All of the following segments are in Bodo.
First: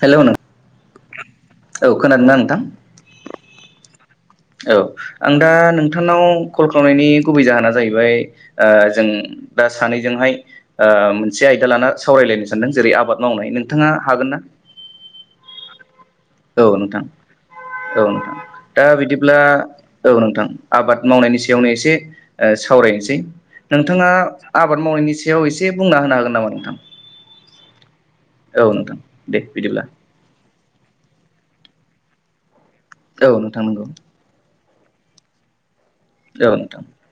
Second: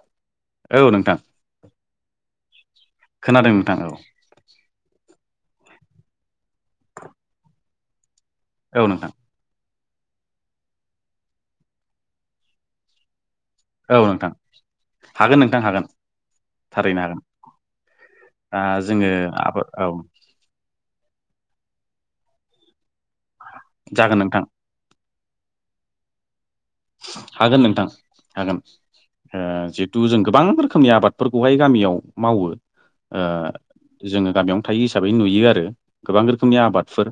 हेल औ नोंथां औ खोनादोंना नोंथां खोनादों नोंथाङ औ औ आं दा नोंथांनाव कल खालामनायनि गुबै जाहोना जाहैबाय ओ औ जों नोंथां दा सानैजोंहाय ओ मोनसे आयदा लाना सावरायलायनो सानदों जेरै आबाद मावनाय नोंथाङा औ नोंथां हागोन ना हागोन नोंथां हागोन औ थारैनो नोंथां हागोन औ नोंथां दा बिदिब्ला औ नोंथां आबाद ओं मावनायनि सायावनो एसे ओ सावरायनोसै नोंथाङा जागोन नोंथां आबाद मावनायनि याव एसे बुंना होनो हागोन नामा नोंथां हागोन नोंथां हागोन औ नोंथां दे ओ बिदिब्ला जिहेथु जों गोबां रोखोमनि आबाद फोरखौहाय गामियाव मावो ओ औ नोंथां नंगौ जोङो गामियावनो थायो हिसाबै नुयो आरो गोबां औ रोखोमनि नोंथां आबादफोर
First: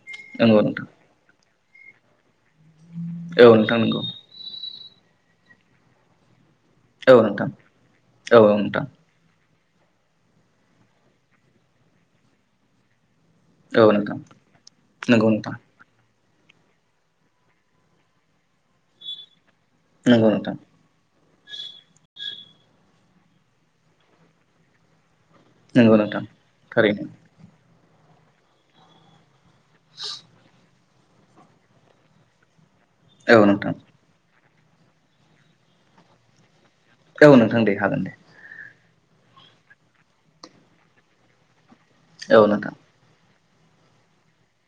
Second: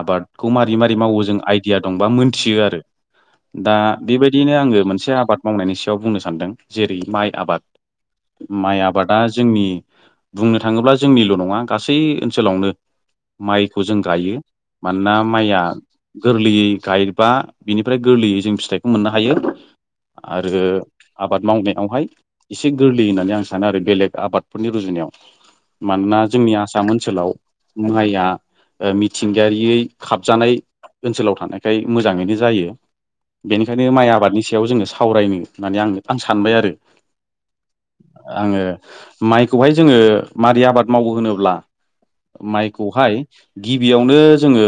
आबादखौ नंगौ मा नोंथां ओ जों आयदिया दंबा मोनथियो आरो औ दा नोंथां नंगौ बे बायदिनो आङो मोन से आबाद मावनायनि सायाव बुंनो सानदों जेरै औ माइ नोंथां आबाद औ माइ नोंथां आबादा जोंनि बुंनो थाङोब्ला जोंनिल नङा गासै ओनसोलावनो माइखौ औ जों नोंथां गायो मानोना नंगौ नोंथां माइआ [inaudible] नंगौ नोंथां [unintelligible] आबाद मावनायावहाय एसे गोरलै होननानै आं सानो आरो बेलेग आबादफोरनि रुजुनायाव नंगौ मानोना नोंथां जोंनि आसाम थारैनो ओनसोलाव माइया ओ मिथिंगायारियै खाबजानाय ओनसोलाव थानायखाय मोजाङैनो जायो औ नोंथां बेनिखायनो माइ आबादनि सि याव जोङो सावरायनो औ नोंथां दे हागोन दे आङो माइखौहाय जोङो मारै आबाद माव औ नोंथां गिबियावनो जोङो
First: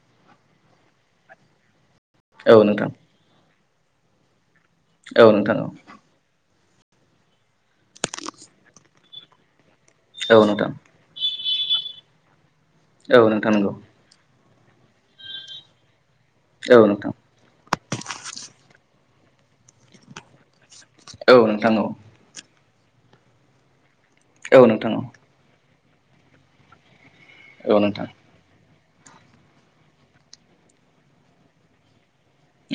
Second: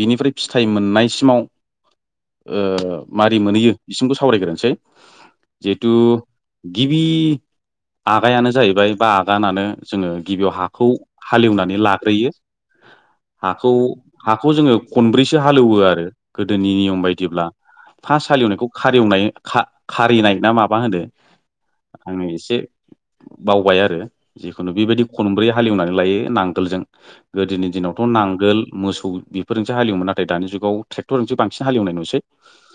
बिनिफ्राय फिथाइ मोननायसिमाव औ ओ नोंथां मारै मोनहैयो बिसि औ गिबि औ नोंथां हालेवनानै लाग्रोयो औ नोंथांमो हाखौ नंगौ। हाखौ जोङो खनब्रैसो हालेवो आरो औ नोंथां खारिवनाय खा खा औ नोंथां औ बावबाय औ नोंथां औ गो नोंथां फोरोंसो हालएवोमोन नाथाय दानि जुग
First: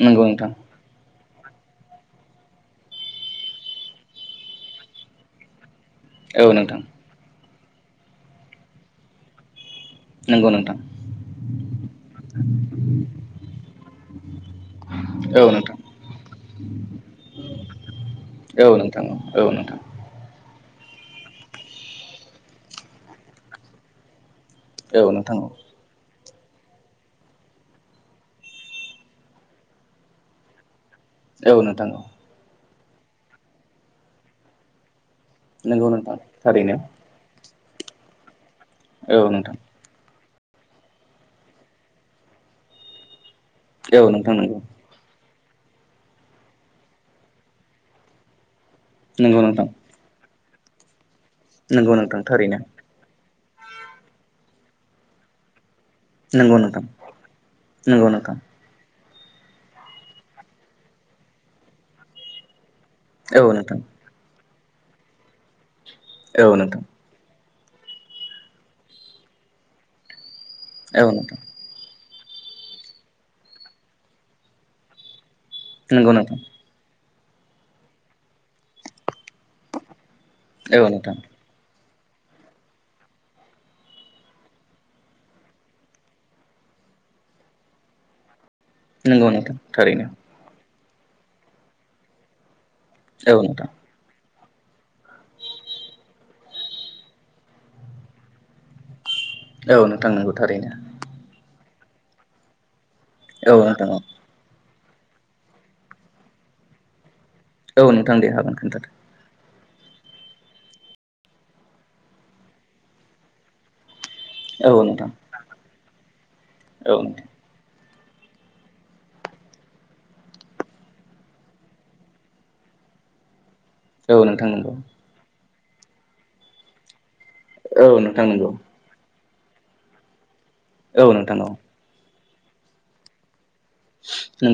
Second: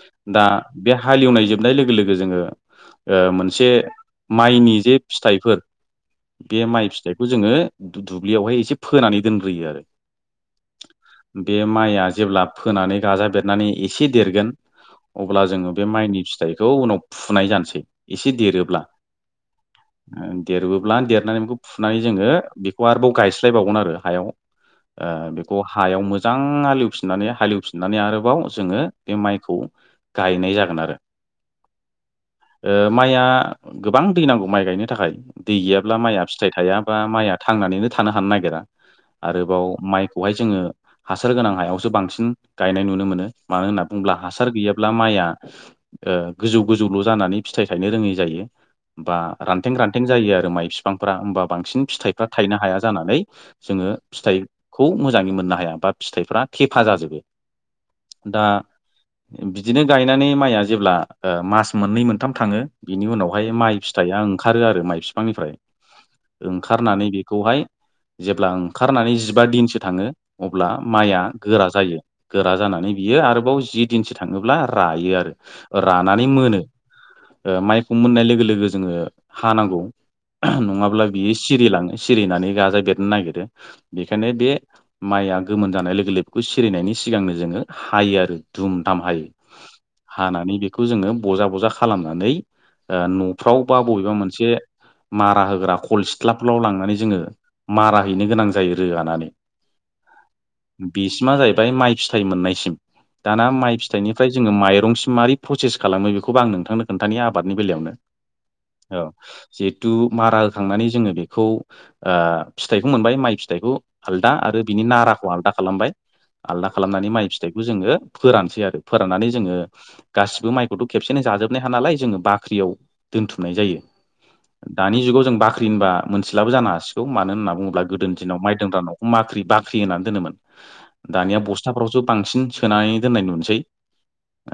नंगौ नोंथां जोबनाय लोगो लोगो जोङो औ बे नोंथां माइ नंगौ नोंथां बे माइया जेब्ला फोनानै गाजा बेरनानै ए अब्ला औ नोंथां औ जोङो नोंथां बे ओ औ नोंथां औ नोंथां औ देरबोब्ला देरनानै बेखौ फुनानै ओ औ बेखौ हायाव मो जां हालेवफिननानै हालेवफिननानै आरोबाव जोङो बे माइखौ गायनाय जागोन आरो औ नोंथां औ। ओ माइया गोबां दै नांगौ माइ गायनो थाखाय दै नंगौ गैयाब्ला नोंथां माइआ फिथाइ थारैनो थायाबा माइआ थांनानैनो थानो हानो नागिरा औ नोंथां आरोबाव माइखौहाय जोङो हासार गोनां हायावसो बांसिन गायनाय नुनो मोनो मानो होनना औ बुङोब्ला नोंथां हासार नंगौ गैयाब्ला माइआ ओ गोजौ गोजौल' जानानै फिथाइ थायनो रोङै जायो। बा नंगौ नोंथां रानथें रानथें जायो आरो माइ बिफांफ्रा होमबा बांसिन नंगौ नोंथां फिथाइफ्रा थायनो थारैनो हाया जानानै जोङो फिथाइखौ मोजाङै मोननो हाया। बा फिथाइफ्रा नंगौ थेफा नोंथां जाजोबो नंगौ नोंथां दा बिदिनो गायनानै माइया जेब्ला ओ मास मोननै मोनथाम थाङो। बिनि औ उनावहाय नोंथां माइ फिथाइया ओंखारो आरो माइ बिफांनिफ्राय औ नोंथां ओंखारनानै बेखौहाय जेब्ला ओंखारनानै जिबा दिनसो थाङो अब्ला औ माइया नोंथां गोरा जायो। गोरा जानानै बियो आरोबाव जि दिनसो थाङोब्ला रायो आरो नंगौ रानानै नोंथां मोनो। ओ माइखौ मोननाय लोगो लोगो जोङो हा नांगौ। औ नङाब्ला नोंथां बियो सिरिलाङो सिरिनानै गाजा बेरनो नागिरो बेखायनो बे माइआ गोमोन जानाय लोगो लोगोखौ सिरिनायनि सिगांनो जोङो हायो आरो धुम दाम हायो नंगौ नोंथां थारैनो हानानै बे खौ जोङो बजा बजा खालामनानै औ न'फ्राव नोंथां बा बबेबा मोनसे मारा होग्रा खल सिथ्लाफोरलाव लांनानै जोङो मारा हैनो गोनां जायो रोगानानै। औ नोंथां नंगौ थारैनो ओफाय माइ फिथाइ मोननायसिम दाना औ माइ नोंथां औ फिथाइ निफ्राय जों माइरं सि मारै प्रसेस खालामो बेखौबो आं नोंथांनो खोन्थानाय आबादनि औ बेलायावनो नोंथां दे हागोन खोन्थादो औ। जिहेथु मारा होखांनानै जोङो बेखौ ओ फिथाइखौ मोनबाय माइ फिथाइखौ हालद दा आरो औ बिनि नोंथां नाराखौ आलदा खालामबाय आलदा औ खालामनानै माइ नोंथां फिथाइखौ जोङो फोरानसै आरो फोराननानै जोङो गासिबो माइखौथ' खेबसेनो जाजोबनो हाया नालाय जोङो बाख्रियाव दोनथुम थुमनाय जायो औ नोंथां नंगौ दानि जुगाव जों बाख्रि होनबा मोनसेलाबो जानो हसिग खौ मानो होन्ना बुङोब्ला औ गोदो नोंथां दिनाव नंगौ मायदों रान नावखौ माख्रि बाख्रि होनानै दोनोमोन। औ नोंथां दानिया औ बस्थाफ्रावसो बांसिन सोनानै दोननाय नुनोसै।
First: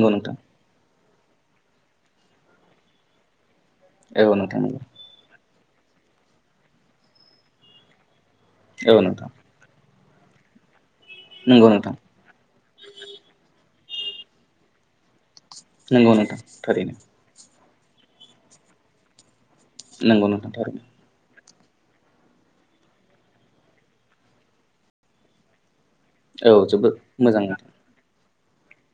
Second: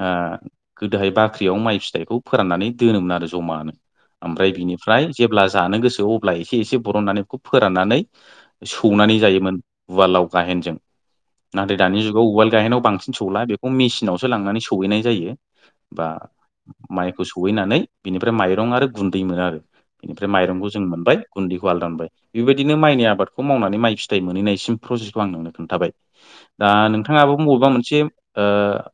ओ नोंंथा। गोदोहाय बाख्रियाव माइ फिथाइखौ फोराननानै दोनोमोन आरो जमानो औ ओमफ्राय नोंथां नंगौ बिनिफ्राय जेब्ला जानो गोसो अब्ला एसे एसे बरननानै बे फोराननानै औ सौनानै नोंथां जायो। मोन उवाल गाहेन जों नंगौ नाथाय नोंथां दानि जुगाव उवाल गाहेनाव बांसिन सौला‌ बे मेसिनावसो लांनानै सहैनाय जायो बा नंगौ नोंथां थारैनो माइखौ सहैनानै बेनिफ्राय माइरं आरो गुन्दै मोनो आरो नंगौ बेनिफ्राय नोंथां माइरंखौ थारैनो जों मोनबाय। गुन्दैखौ आलदा मोनबाय बेबायदिनो माइनि आबादखौ मावनानै माइ फिथाइ मोनहैनायसिम प्रजेक्टखौ आं नोंनो खोन्थाबाय। औ दा जोबोद नोंथाङाबो मोजां नोंथां बबेबा मोनसे ओ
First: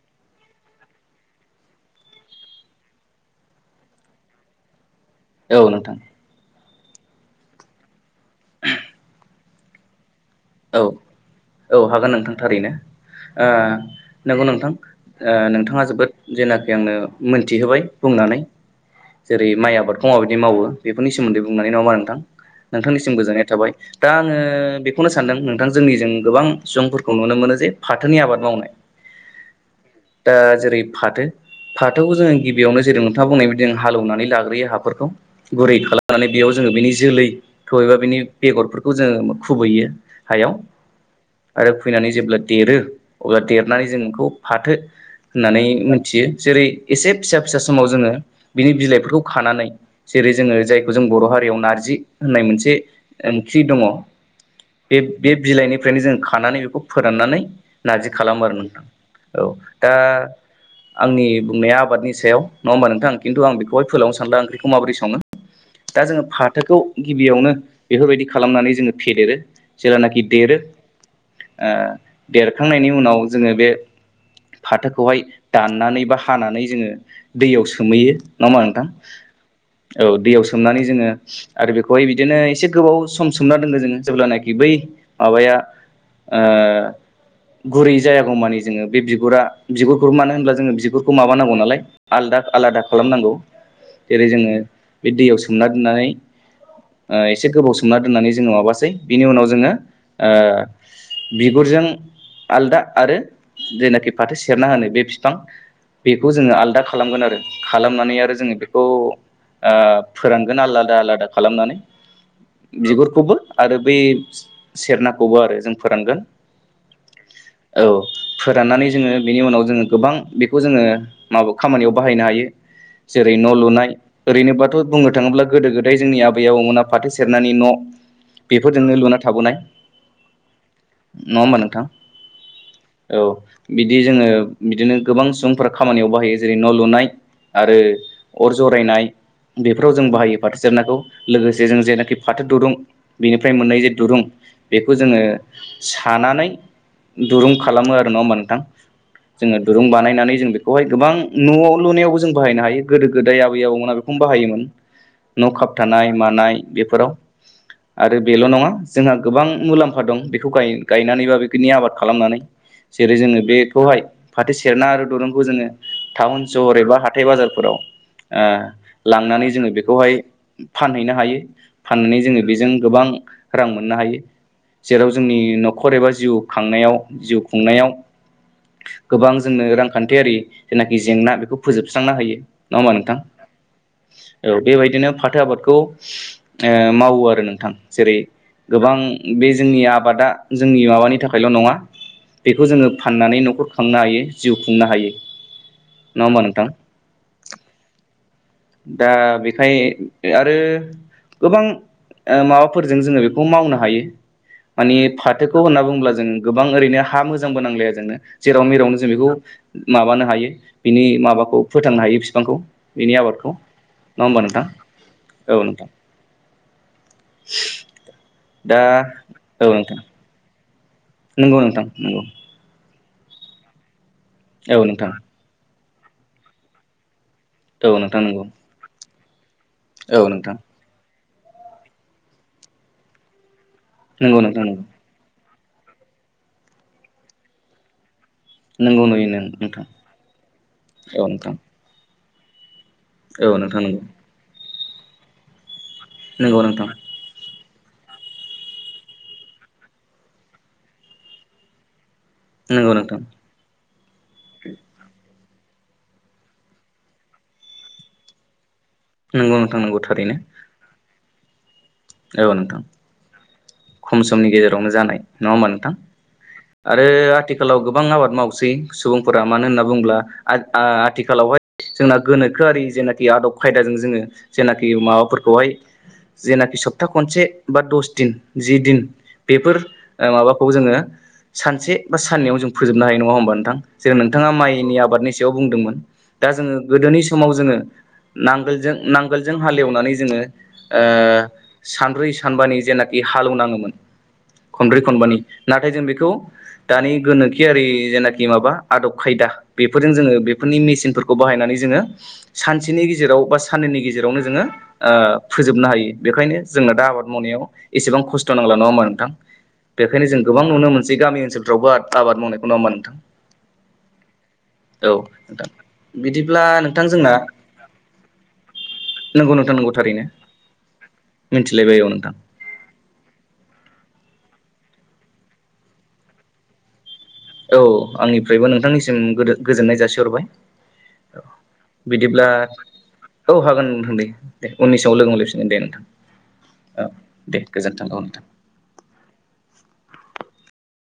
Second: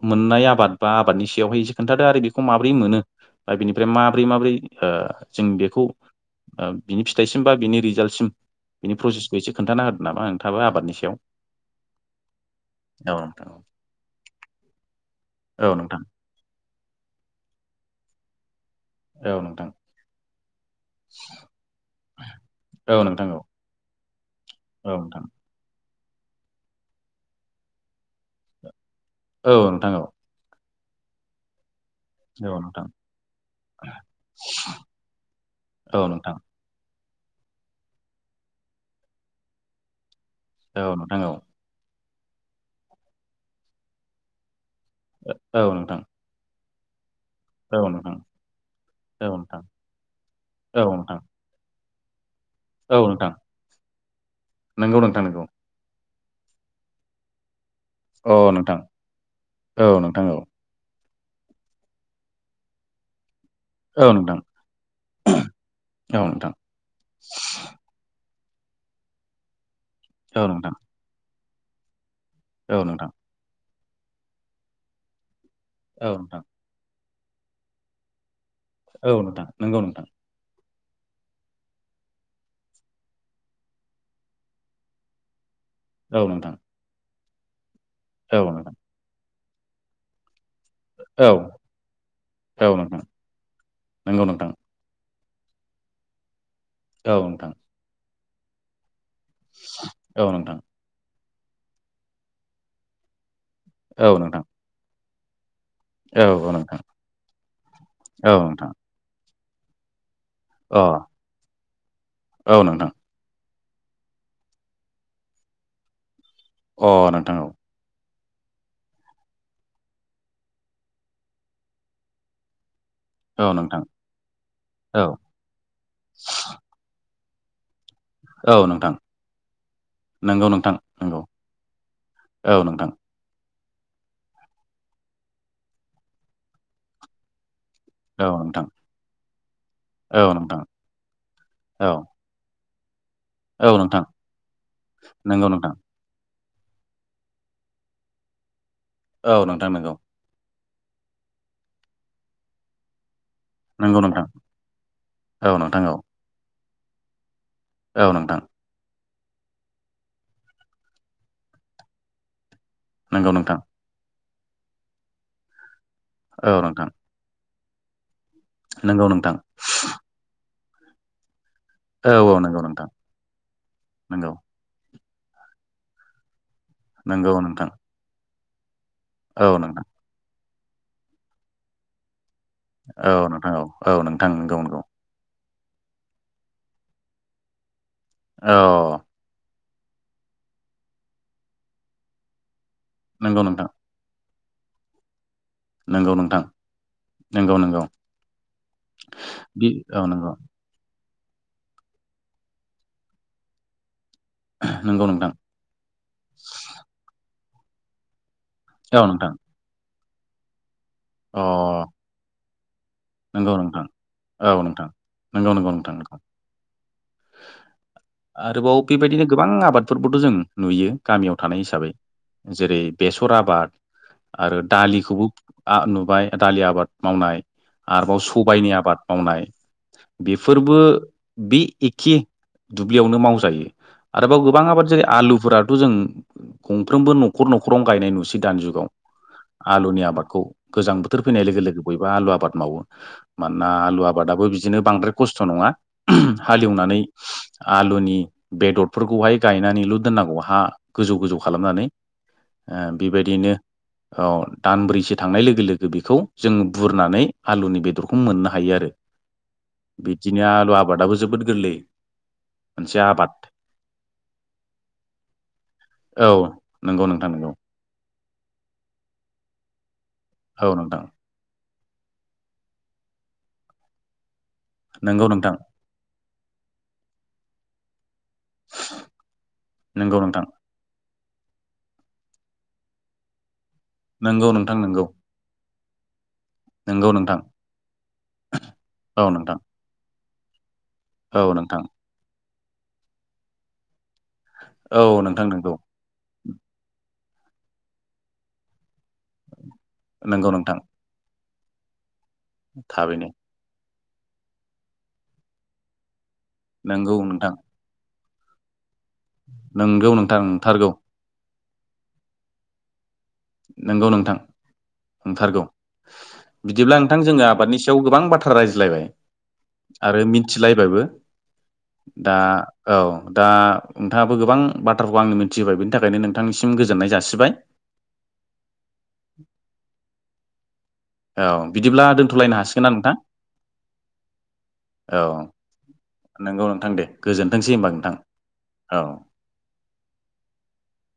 मोननाय आबाद बा आबादनि सायावहाय एसे खोन्थादो आरो बेखौ माबोरै मोनो। दा बिनिफ्राय माबोरै माबोरै ओ जों औ बेखौ ओ नोंथां बिनि फिथाइसिम बा बिनि रिजाल्टसिम बिनि प्रसेस एसे खोनथाना होदो नामा नोंथाङाबो औ आबादनि सायाव? औ हागोन नोंथां थारैनो औ ओ नंगौ नोंथां नोंथाङा नोंथां जोबोद जेनाखि आंनो मोनथिहोबाय बुं नानै औ जेरै नोंथां माइ आबादखौ माबायदि मावो बेफोरनि सोमोन्दै बुंनानै नङा ओमबा नोंथां औ नोंथांनिसिम नोंथां गोजोननाय थाबाय दा आङो बेखौनो सा नोंथां जोंनिजों गोबां सुबुंफोरखौ नुनो मोनो जे फाथोनि आबाद मावनाय औ नोंथां औ दा जेरै फाथो फाथोखौ जोङो गिबियावनो नोंथां जेरै नोंथाङा बुंनायबादि जों हालेवनानै लाग्रोयो हाफोरखौ गुरै औ खालामनानै नोंथां बेयाव जोङो बेनि जोलै [unintelligible] बिनि बेगरफोरखौ जोङो खुबैयो हायाव औ नोंथां औ। [unintelligible] जेब्ला देरो अब्ला देरनानै जों बेखौ फाथो। होननानै औ नोंथां मोनथियो जेरै एसे फिसा फिसा औ समाव जोङो नोंथां औ नोंथां बिनि बिलाइफोरखौ खानानै जेरै जोङो औ नोंथां जायखौ औ जों नोंथां बर' हारियाव नारजि होननाय मोनसे औ नोंथां ओंख्रि दङ बे नंगौ नोंथां बे नंगौ बिलाइनिफ्रायनो जों खानानै बेखौ फोराननानै नारजि खालामो आरो नोंथां औ दा नोंथां औ आंनि बुंनाया आबादनि सायाव नङा होमबा नोंथां किन्तु आं बेखौहाय औ फोलावनो सानला नोंथां ओंख्रिखौ माबोरै सङो दा जोङो औ नोंथां फाथोखौ गिबियावनो बेफोरबायदि खालामनानै जोङो फेदेरो जेलानाखि औ देरो नोंथां ओ औ देरखांनायनि नोंथां उनाव जोङो बे फाथोखौहाय दाननानै औ बा नोंथां हानानै जोङो दैयाव सोमैयो नङा ओमबा नोंथां औ नोंथां नंगौ औ नोंथां दैयाव सो [unintelligible] जोङो आरो बेखौहाय बिदिनो एसे गोबाव सम सोमना दोनो जोङो जेब्लानाखि [unintelligible] बै माबाया औ ओ नोंथां गुरै जायागौ औ मानि नोंथां जोङो बे बिगुरा बिगुरखौ मानो होनब्ला बिगुरखौ औ माबानांगौ नालाय आलदा- औ आलादा नोंथां खालामनांगौ नंगौ जेरै नोंथां जोङो बे दैयाव सोमना दोननानै ओ औ एसे नोंथां गोबाव सोमना दोननानै जोङो माबासै बिनि उनाव जोङो औ नोंथां ओ बिगुरजों आलदा आरो औ जेनाखि फाथो नोंथां सेरना होनो बे बिफां औ बेखौ औ जोङो नोंथां आलदा खालामगोन आरो खालामनानै आरो औ जोङो नोंथां बेखौ ओ फोरानगोन अ आलादा- आलादा खालामनानै औ नोंथां बिगुरखौबो- आरो बै सेरनाखौबो आरो जों फोरानगोन अ नोंथां औ फोराननानै जोङो बेनि उनाव जोङो गोबां बेखौ जोङो खामानियाव बाहायनो हायो। जेरै औ न' नोंथां लुनाय ओरैनोबाथ' औ बुंनो थाङोब्ला गोदो - गोदाय जोंनि आबै - आबौमोना फाथो न' औ नोंथां बेफोरजोंनो लुना थाबोनाय नंगौ नोंथां नंगौ नङा ओमबा नोंथां औ नोंथां औ बिदि जोङो बिदिनो गोबां सुंफोरा खामानियाव बाहायो जेरै न' लुनाय। आरो औ अर नोंथां जरायनाय, बेफोराव जों औ बाहायो नोंथां फाथो सेरनाखौ लोगोसे जों औ जेनाखि फाथो दुरुं बेनिफ्राय औ मोननाय जे नोंथां दुरुं बेखौ जोङो नंगौ नोंथां सानानै। दुरुं खालामो आरो नङा ओमबा मबा औ नोंथां जोङो नोंथां दुरुं नंगौ बानायनानै जों बे गोबां न' लुनायावबो जों बाहायनो हायो गोदो गोदाय आबै -आबौमोना नंगौ बेखौनो नोंथां बाहायोमोन न' औ नोंथां औ खाबथानाय मानाय बेफोराव। औ आरो नोंथां बेल' नङा जोंहा गोबां मुलाम्फा दं बेखौ गाय गायनानै बा बेफोरनि आबाद खालामनानै। जेरै नंगौ जोङो नोंथां बेखौहाय फाथो सेरना आरो दरनखौ जोङो औ टाउन-सहर नोंथां एबा हाथाय- बाजारफोराव नंगौ ओ नोंथां लांनानै जोङो बेखौहाय फानहैनो हायो औ फाननानै औ जोङो नंगौ बेजों नोंथां गोबां रां मोननो हायो नंगौ जेराव जोंनि न'खर एबा जिउ खांनायाव नंगौ जिउ नोंथां खुंनायाव गोबां औ जोंनो नोंथां रांखान्थियारि जेनाखि जेंना बेखौ फोजोबस्रांनो हायो। नङा होमबा औ नोंथां औ औ नोंथां नंगौ औ नंगौ बेबायदिनो फाथो आबादखौ मावो आरो नोंथां जेरै औ गोबां बे जोंनि आबादा जोंनि माबानि थाखायल' नङा बेखौ जोङो फाननानै नंगौ नोंथां न'खर खांनो हायो। जिउ खुंनो हायो नंगौ नङा नोंथां होमबा नंगौ नंगौ। दा बि बेखाय औ नंगौ आरो गोबां माबाफोरजों जोङो बेखौ मावनो हायो। मानि नंगौ नोंथां फाथोखौ होनना बुङोब्ला जों गोबां ओरैनो हा मोजांबो नांलाया जोंनो जेराव मेरावनो औ जों बेखौ नोंथां माबानो हायो बिनि अ माबाखौ फोथांनो हायो बिफांखौ। बिनि आबादखौ नंगौ नोंथां नङा होमबा औ नोंथां नंगौ - नंगौ नोंथां। दा आरोबाव बेबायदिनो गोबां औ नोंथां आबादफोरबोथ' जों नुयो। गामियाव नंगौ थानाय नोंथां हिसाबै नंगौ जेरै बेसर आबाद आरो औ नोंथां दालिखौबो नुबाय दालि आबाद मावनाय औ आरोबाव नोंथां नंगौ सबायनि आबाद मावनाय औ नोंथां बेफोरबो बे एखे दुब्लियावनो मावजायो नंगौ आरोबाव नोंथां गोबां नंगौ आबाद जेरै आलुफोरा थ' जों गंफ्रोमामबो न'खर- न'खरावनो गायनाय नुसै। दानि जुगाव नंगौ नुयो नोंथां आलुनि आबादखौ गोजां बोथोर औ फैनाय नोंथां लोगो- लोगो बयबो आलु आबाद मावो। औ मानोना नोंथां आलु आबादाबो बिदिनो बांद्राय खस्थ' नङा नंगौ नंगौ नोंथां हालेवनानै आलुनि बेदरफोरखौहाय गायनानैल' दोननांगौ हा गोजौ गोजौ खालामनानै नंगौ नोंथां बेबायदिनो औ दानब्रैसो थांनाय लोगो लोगो - लोगो बेखौ जों बुरनानै आलुनि बेदरखौ मोननो हायो आरो नंगौ नोंथां नंगौ थारैनो बिदिनो आलु आबादाबो जोबोद गोरलै औ नोंथां मोनसे आबाद। खम समनि गेजेरावनो जानाय नङा होमबा नोंथां। औ नंगौ आरो नोंथां नंगौ आथिखालाव गोबां आबाद मावसै सुबुंफोरा मानो होनना बुंङोब्ला। औ नोंथां आथिखालावहाय जोंना गोनोखोआरि जेनाखि आदब खायदाजों जोङो। जेनाखि नंगौ नोंथां माबाफोरखौहाय जेनाखि सप्ता खनसे बा दस दिन जि दिन बेफोर नंगौ नोंथां माबाखौ जोङो सानसे बा साननैयाव जों फोजोबनो हायो नङा होमबा नोंथां जों नोंथाङा नंगौ नोंथां माइनि नंगौ आबादनि सायाव बुंदोंमोन दा जोङो नंगौ गोदोनि नोंथां समाव जोङो नांगोलजों औ नांगोलजों नोंथां हालेवनानै जोङो औ नोंथां। सानब्रै सानबानि जेनाखि हालौवनाङोमोन खनब्रै औ खनबानि नोंथां नंगौ नाथाय जों बेखौ दानि गोनोखिआरारि जेनाखि माबा आदब खायदा बेफोरजों जोङो नंगौ बेफोरनि नोंथां मेसिनफोरखौ बाहायनानै जोङो सानसेनि थाबैनो गेजेराव बा साननैनि गेजेराव गेजेरावनो जोङो फोोबनो हायो बेनिखायनो जोंनो दा नंगौ आबाद नोंथां मावनायाव एसेबां खस्थ' खस्थ' नंला नङा होनबा नोंथां नंगौ बेखायनो नोंथां जों गोबां नुनो नंथारगौ मोनसै गामि ओनसोलफ्रावबो आबाद मावनायखौ नङा‌ होनबा नोंथां। नंगौ नोंथां। औ नोंथारगौ नोंथां बिदिब्ला नोंथां जोङो आबादनि सायाव गोबां बाथ्रा रायज्लायबाय। नंगौ नोंथां नंगौ आरो थारैनो मिन्थिलायबाबो। मिथिलायबाय औ नोंथां दा औ दा नोंथाङाबो गोबां बाथ्राखौ आंनो मिथिहोबाय बेनि थाखायनो नोंथांनिसिम गोजोननाय जासि औ आंनिफ्रायबो नोंथांनिसिम गोजोननाय जासिहरबाय औ बिदिब्ला दोनथ'लायनो हासिगोनना नोंथां। औ हागोन नोंथां दे दे उननिसआव लोगो हलैफिगोन दे नोंथां। नोंगौ नोंथां औ दे दे गोजोनथोंसै होनबा गोजोन्थों औ नोंथां औ। [inaudible]